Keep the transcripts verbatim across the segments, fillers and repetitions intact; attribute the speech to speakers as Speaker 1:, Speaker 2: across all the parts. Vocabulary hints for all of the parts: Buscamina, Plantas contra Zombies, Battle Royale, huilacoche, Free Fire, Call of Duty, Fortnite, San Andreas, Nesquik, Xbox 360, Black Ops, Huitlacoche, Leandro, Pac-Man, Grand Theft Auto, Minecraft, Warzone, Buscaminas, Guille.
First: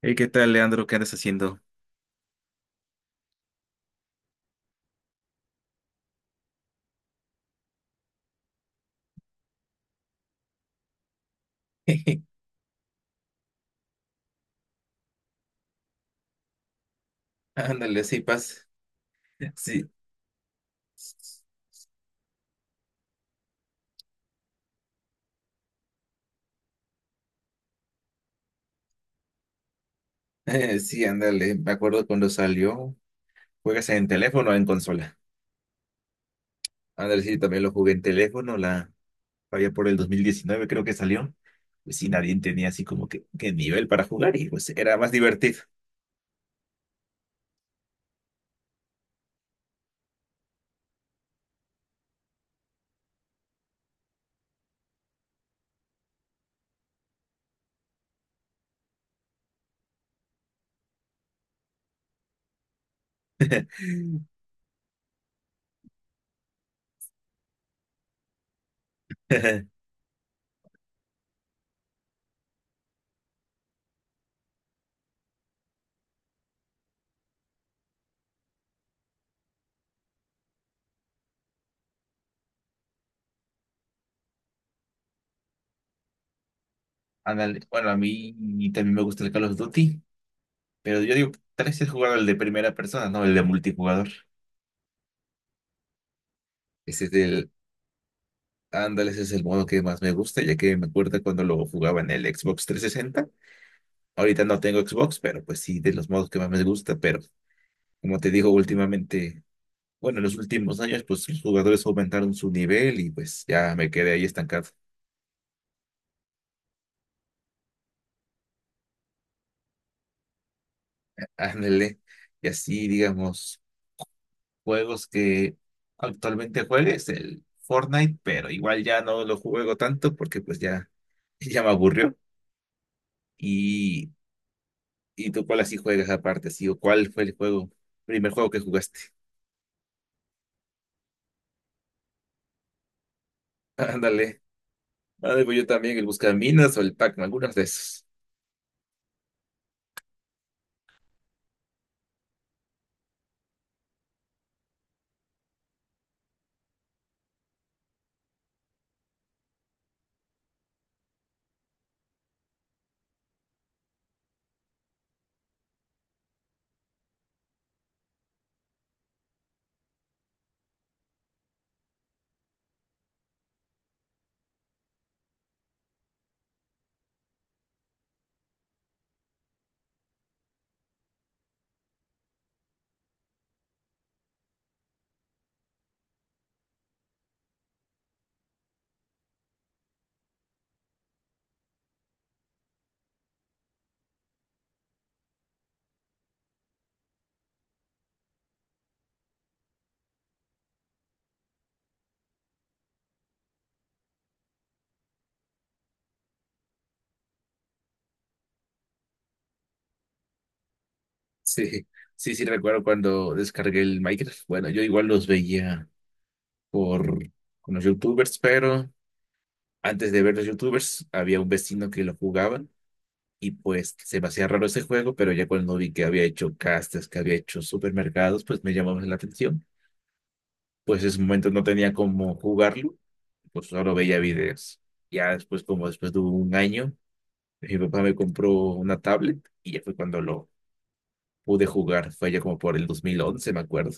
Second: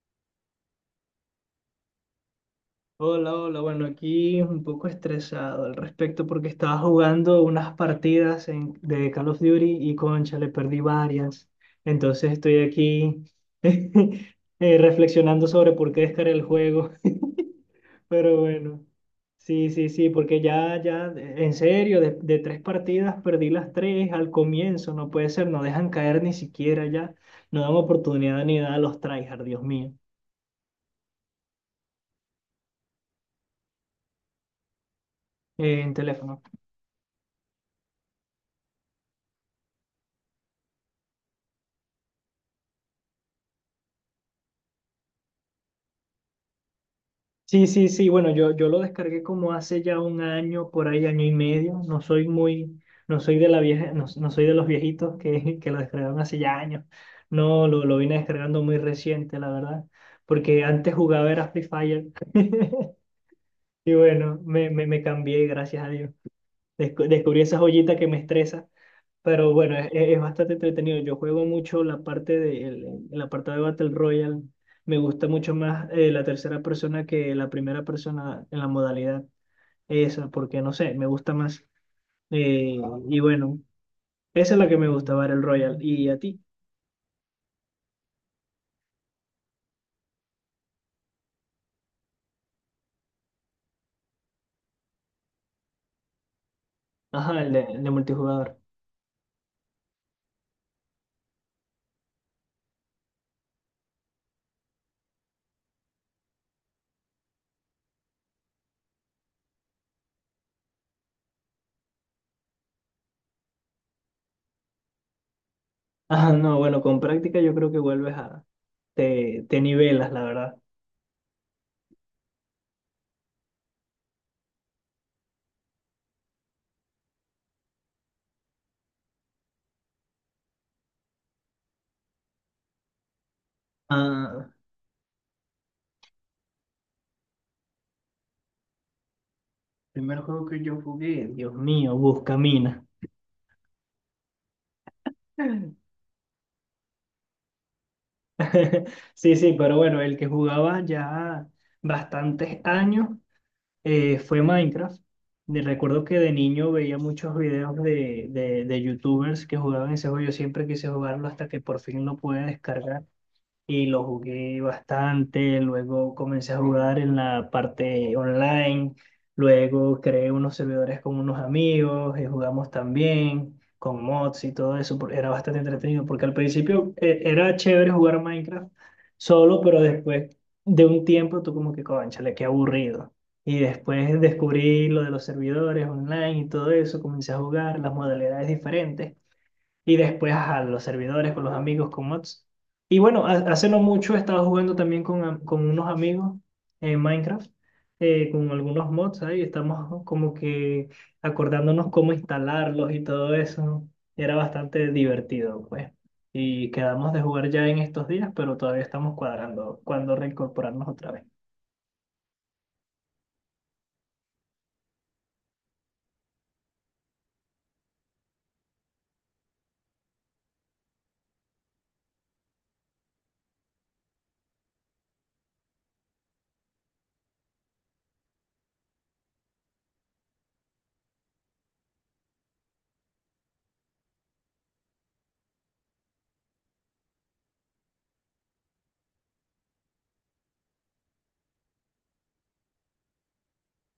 Speaker 1: Hey, ¿qué tal, Leandro? ¿Qué andas haciendo?
Speaker 2: Hola, hola, bueno, aquí un poco estresado al respecto porque estaba jugando unas partidas en- de Call of Duty y concha, le perdí varias. Entonces estoy aquí eh, reflexionando sobre por qué descargué el juego.
Speaker 1: Ándale, sí,
Speaker 2: Pero
Speaker 1: pasa.
Speaker 2: bueno, sí, sí,
Speaker 1: Sí,
Speaker 2: sí, porque ya, ya, de- en serio, de, de tres partidas perdí las tres al comienzo, no puede ser, no dejan caer ni siquiera ya, no dan oportunidad ni nada a los tryhard, Dios mío.
Speaker 1: sí, ándale. Me acuerdo cuando salió. ¿Juegas en teléfono o en consola?
Speaker 2: Eh, en teléfono.
Speaker 1: Ándale, sí, también lo jugué en teléfono. La había por el dos mil diecinueve, creo que salió. Pues sí, nadie tenía así como que, que nivel para jugar y pues era más divertido.
Speaker 2: Sí, sí, sí, bueno, yo, yo lo descargué como hace ya un año, por ahí año y medio. No soy muy, no soy de la vieja, no, no soy de los viejitos que, que lo descargaron hace ya años. No, lo, lo vine descargando muy reciente, la verdad. Porque antes jugaba era Free Fire. Y bueno, me, me, me cambié, gracias a Dios. Descu- descubrí esa joyita que me estresa. Pero bueno, es, es bastante entretenido. Yo juego mucho la parte de el, el apartado de Battle Royale. Me gusta mucho más eh, la tercera persona que la primera persona en la modalidad esa, porque no sé, me gusta más. Eh, y bueno, esa es la que me gusta, Battle Royale. ¿Y a ti?
Speaker 1: Ándale, bueno, a mí también me gusta el Call of Duty, pero yo digo, tal vez es jugar el de primera persona, no el de multijugador. Ese es
Speaker 2: Ajá,
Speaker 1: el,
Speaker 2: el de, el de multijugador.
Speaker 1: ándale, ese es el modo que más me gusta, ya que me acuerdo cuando lo jugaba en el Xbox trescientos sesenta. Ahorita no tengo Xbox, pero pues sí, de los modos que más me gusta. Pero como te digo, últimamente, bueno, en los últimos años, pues los jugadores aumentaron su nivel y pues ya me quedé ahí estancado.
Speaker 2: Ajá, no, bueno, con práctica yo creo que vuelves a... Te, te nivelas, la verdad.
Speaker 1: Ándale, y así, digamos, juegos que actualmente juegues, el Fortnite, pero igual ya no lo juego tanto porque pues ya, ya me aburrió. Y,
Speaker 2: Ah,
Speaker 1: ¿y tú cuál así juegas aparte, sí? ¿O cuál fue el juego, primer juego que jugaste?
Speaker 2: primer juego que yo jugué, Dios mío, Buscamina.
Speaker 1: Ándale, ándale, pues yo también, el Buscaminas o el Pac-Man, algunas de esas.
Speaker 2: Sí, sí, pero bueno, el que jugaba ya bastantes años eh, fue Minecraft. De- Recuerdo que de niño veía muchos videos de, de, de youtubers que jugaban ese juego. Yo siempre quise jugarlo hasta que por fin lo pude descargar y lo jugué bastante, luego comencé a jugar en la parte online, luego creé unos servidores con unos amigos y jugamos también con mods y todo eso, por- era bastante entretenido porque al principio eh, era chévere jugar Minecraft solo, pero después de un tiempo tú como que, cónchale, qué aburrido. Y después descubrí lo de los servidores online y todo eso, comencé a jugar las modalidades diferentes. Y después a los servidores, con los amigos, con mods. Y bueno, ha- hace no mucho he estado jugando también con, am- con unos amigos en Minecraft, eh, con algunos mods ahí. Estamos como que acordándonos cómo instalarlos y todo eso. Era bastante divertido, pues. Y quedamos de jugar ya en estos días, pero todavía estamos cuadrando cuándo reincorporarnos otra vez.
Speaker 1: Sí, sí, sí, recuerdo cuando descargué el Minecraft. Bueno, yo igual los veía por con los YouTubers, pero antes de ver los YouTubers había un vecino que lo jugaban y pues se me hacía raro ese juego, pero ya cuando vi que había hecho castas, que había hecho supermercados, pues me llamó la atención. Pues en ese momento no tenía cómo jugarlo, pues solo veía videos. Ya después, como después de un año, mi papá me compró una tablet y ya fue cuando lo pude jugar. Fue ya como por el dos mil once me acuerdo.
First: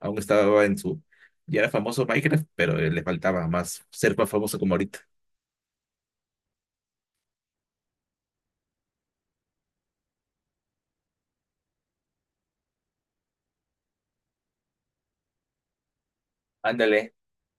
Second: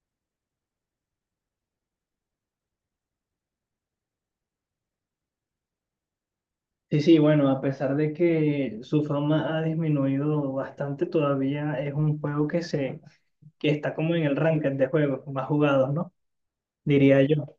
Speaker 1: Aún estaba en su... Ya era famoso Minecraft, pero eh, le faltaba más ser más famoso como ahorita.
Speaker 2: Sí, sí, bueno, a pesar de que su fama ha disminuido bastante, todavía es un juego que se que está como en el ranking de juegos más jugados, ¿no?
Speaker 1: Ándale,
Speaker 2: Diría yo.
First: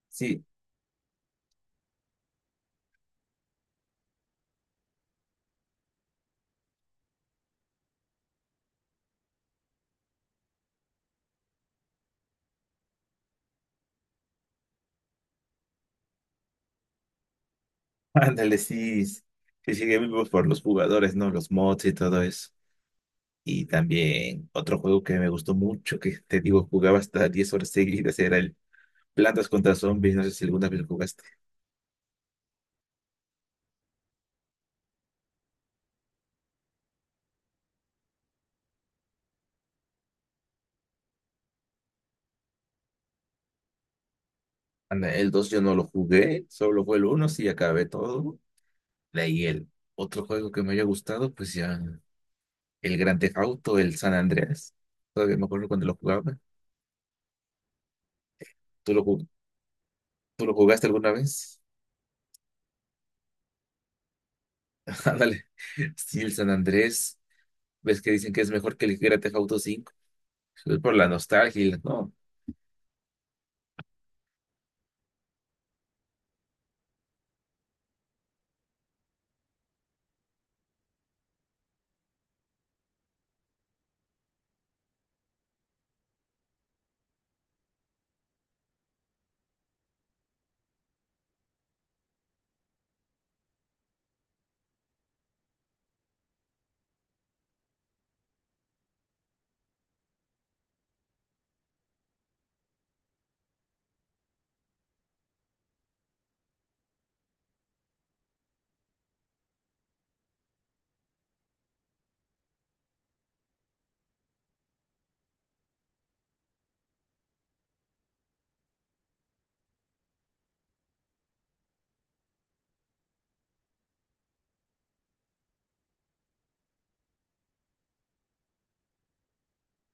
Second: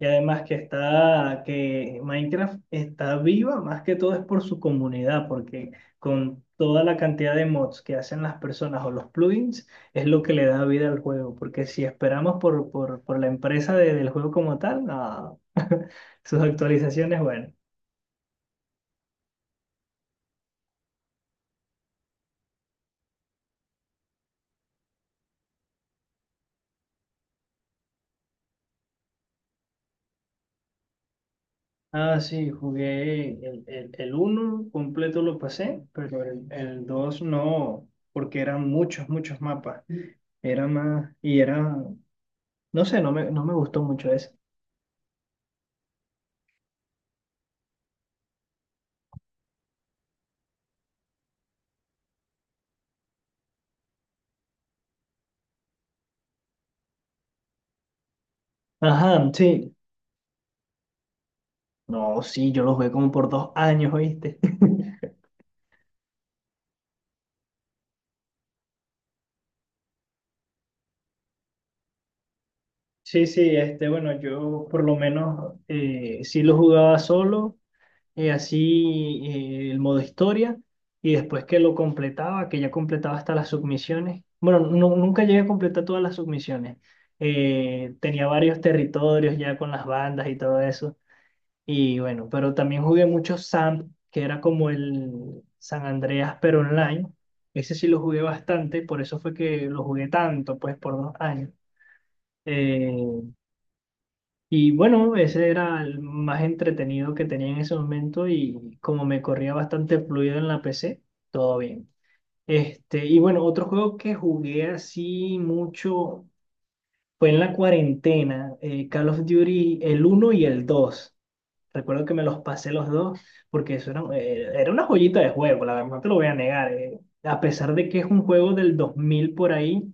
Speaker 2: Y además
Speaker 1: sí,
Speaker 2: que está, que Minecraft está viva más que todo es por su comunidad, porque con toda la cantidad de mods que hacen las personas o los plugins, es lo que le da vida al juego, porque si esperamos por, por, por la empresa de- del juego como tal, no. Sus actualizaciones, bueno.
Speaker 1: ándale, sí. Sí, sigue vivo por los jugadores, ¿no? Los mods y todo eso. Y también otro juego que me gustó mucho, que te digo, jugaba hasta diez horas seguidas, era el Plantas contra Zombies. No sé si alguna vez lo jugaste.
Speaker 2: Ah, sí, jugué el, el, el uno completo lo pasé, pero el, el dos no, porque eran muchos, muchos mapas. Era más, y era, no sé, no me, no me gustó mucho eso.
Speaker 1: Anda, el dos yo no lo jugué, solo fue el uno sí, acabé todo. De ahí el otro juego que me haya gustado, pues ya. El Grand Theft Auto, el San Andreas. Todavía me acuerdo cuando lo jugaba. ¿Tú lo, ju-
Speaker 2: Ajá, sí.
Speaker 1: tú lo jugaste alguna vez?
Speaker 2: No, sí, yo lo jugué como por dos años, ¿oíste?
Speaker 1: Ándale. Sí, el San Andrés. ¿Ves que dicen que es mejor que el Grand Theft Auto cinco? Es por la nostalgia, y la- ¿no?
Speaker 2: Sí, sí, este, bueno, yo por lo menos eh, sí lo jugaba solo, eh, así eh, el modo historia, y después que lo completaba, que ya completaba hasta las submisiones. Bueno, nu- nunca llegué a completar todas las submisiones. Eh, tenía varios territorios ya con las bandas y todo eso. Y bueno, pero también jugué mucho Sam, que era como el San Andreas, pero online. Ese sí lo jugué bastante, por eso fue que lo jugué tanto, pues por dos años. Eh, y bueno, ese era el más entretenido que tenía en ese momento y como me corría bastante fluido en la P C, todo bien. Este, y bueno, otro juego que jugué así mucho fue en la cuarentena, eh, Call of Duty el uno y el dos. Recuerdo que me los pasé los dos porque eso era, eh, era una joyita de juego, la verdad no te lo voy a negar. eh. A pesar de que es un juego del dos mil por ahí,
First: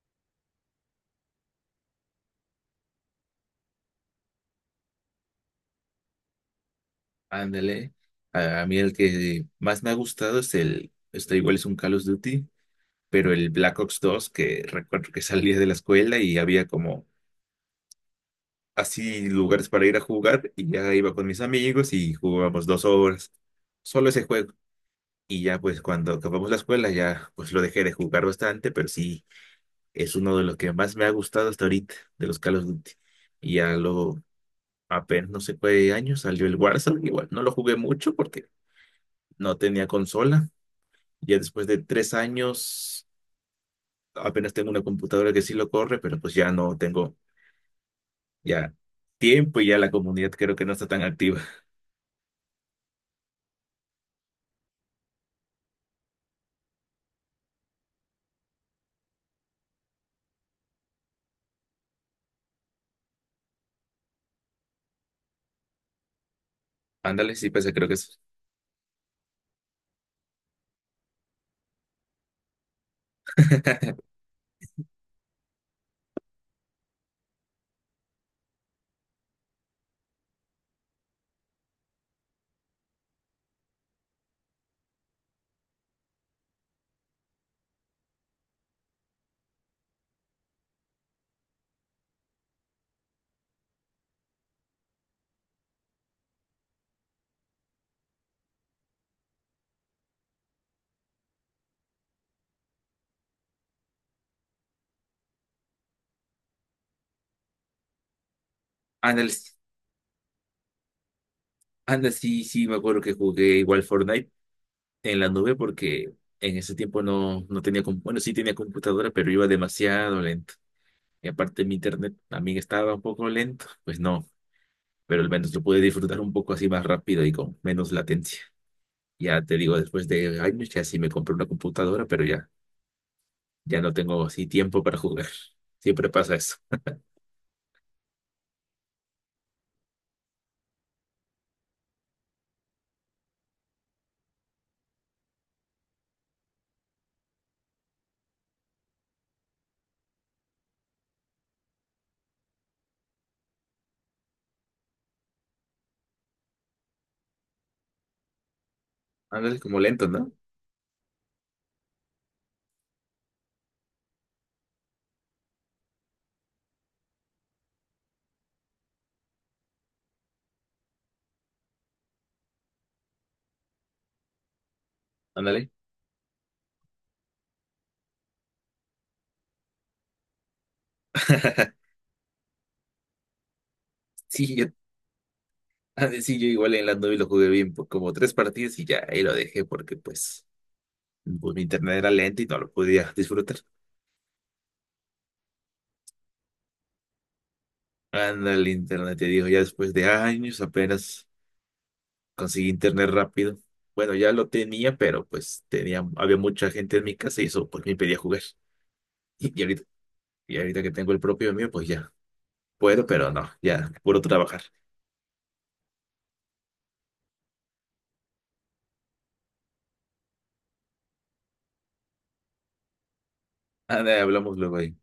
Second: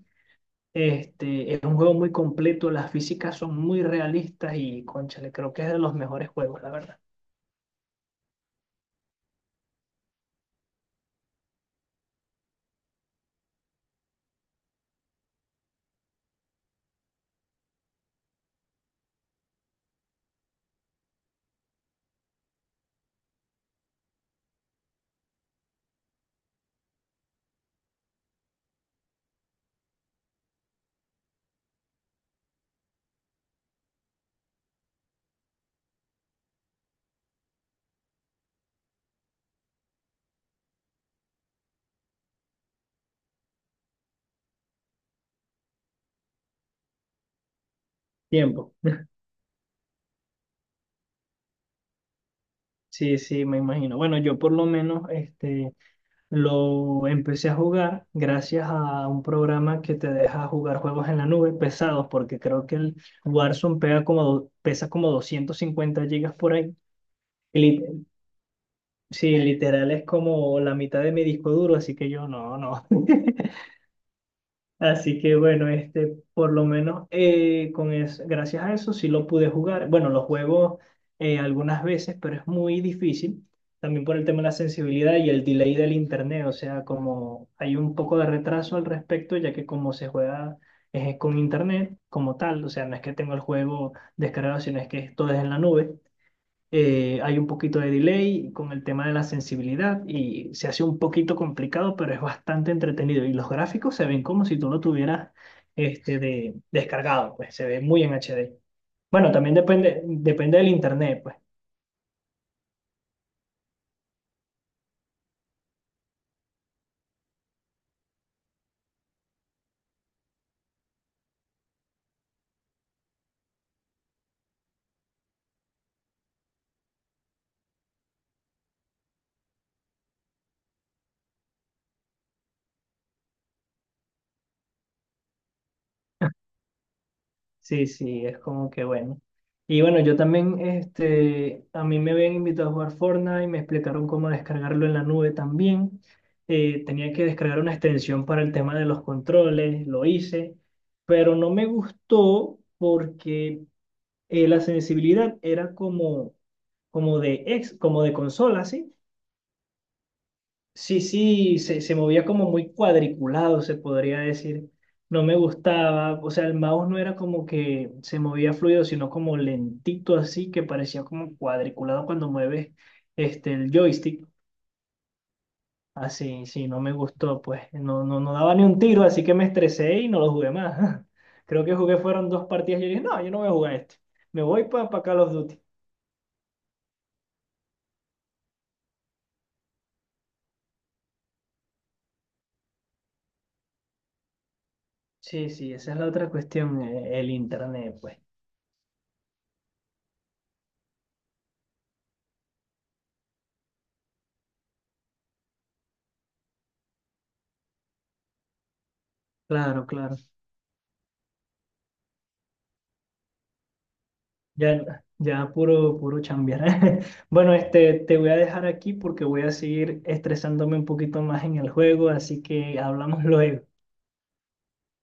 Speaker 2: este, es un juego muy completo, las físicas son muy realistas y, cónchale, creo que es de los mejores juegos, la verdad.
Speaker 1: Ándale. A, a mí el que más me ha gustado es el, esto igual es un Call of Duty, pero el Black Ops dos, que recuerdo que salía de la escuela y había como así lugares para ir a jugar y ya iba con mis amigos y jugábamos dos horas. Solo ese juego. Y ya pues cuando acabamos la escuela ya pues lo dejé de jugar bastante, pero sí es uno de los que más me ha gustado hasta ahorita, de los Call of Duty. Y ya lo, apenas no sé qué año salió el Warzone, igual no lo jugué mucho porque no tenía consola. Ya después de tres años apenas tengo una computadora que sí lo corre, pero pues ya no tengo ya
Speaker 2: Tiempo.
Speaker 1: tiempo y ya la comunidad creo que no está tan activa.
Speaker 2: Sí, sí, me imagino. Bueno, yo por lo menos este, lo empecé a jugar gracias a un programa que te deja jugar juegos en la nube pesados, porque creo que el Warzone pega como, do- pesa como doscientos cincuenta gigas por ahí.
Speaker 1: Ándale, sí, pasa
Speaker 2: Y
Speaker 1: creo que es.
Speaker 2: sí, literal es como la mitad de mi disco duro, así que yo no, no. Así que bueno, este, por lo menos eh, con es, gracias a eso sí lo pude jugar. Bueno, lo juego eh, algunas veces, pero es muy difícil. También por el tema de la sensibilidad y el delay del internet, o sea, como hay un poco de retraso al respecto, ya que como se juega eh, con internet como tal, o sea, no es que tengo el juego descargado, sino es que todo es en la nube. Eh, hay un poquito de delay con el tema de la sensibilidad y se hace un poquito complicado, pero es bastante entretenido. Y los gráficos se ven como si tú lo tuvieras este, de, descargado, pues se ve muy en H D.
Speaker 1: Ándale,
Speaker 2: Bueno,
Speaker 1: sí,
Speaker 2: también depende, depende del internet, pues.
Speaker 1: ándale, sí, sí, me acuerdo que jugué igual Fortnite en la nube porque en ese tiempo no, no tenía, com- bueno, sí tenía computadora, pero iba demasiado lento. Y aparte mi internet también estaba un poco lento, pues no, pero al menos lo pude disfrutar un poco así más rápido y con menos latencia. Ya te digo, después de años ya sí me compré una computadora, pero ya, ya no tengo así tiempo para jugar. Siempre pasa eso.
Speaker 2: Sí, sí, es como que bueno. Y bueno, yo también, este, a mí me habían invitado a jugar Fortnite, me explicaron cómo descargarlo en la nube también. Eh, tenía que descargar una extensión para el tema de los controles, lo hice, pero no me gustó porque eh, la sensibilidad era como, como de ex, como de consola, ¿sí?
Speaker 1: Ándale, como lento, ¿no?
Speaker 2: Sí, sí, se, se movía como muy cuadriculado, se podría decir. No me gustaba, o sea, el mouse no era como que se movía fluido, sino como lentito así, que parecía como cuadriculado cuando mueves este, el joystick.
Speaker 1: Ándale.
Speaker 2: Así, sí, no me gustó, pues no, no, no daba ni un tiro, así que me estresé y no lo jugué más. Creo que jugué fueron dos partidas y yo dije, no, yo no voy a jugar esto. Me
Speaker 1: Sí,
Speaker 2: voy
Speaker 1: yo,
Speaker 2: para Call of Duty.
Speaker 1: ah, sí, yo igual en la nube lo jugué bien por como tres partidas y ya ahí lo dejé porque pues, pues mi internet era lento y no lo podía disfrutar.
Speaker 2: Sí, sí, esa es la otra cuestión, eh, el internet, pues.
Speaker 1: Anda el internet, te digo, ya después de años apenas conseguí internet rápido. Bueno, ya lo tenía, pero pues tenía, había mucha gente en mi casa y eso pues me impedía jugar. Y, ahorita,
Speaker 2: Claro, claro.
Speaker 1: y ahorita que tengo el propio mío, pues ya puedo, pero no, ya puro trabajar.
Speaker 2: Ya, ya puro, puro chambear. Bueno, este, te voy a dejar aquí porque voy a seguir estresándome un poquito más en el juego, así que hablamos luego.
Speaker 1: Anda, hablamos luego ahí.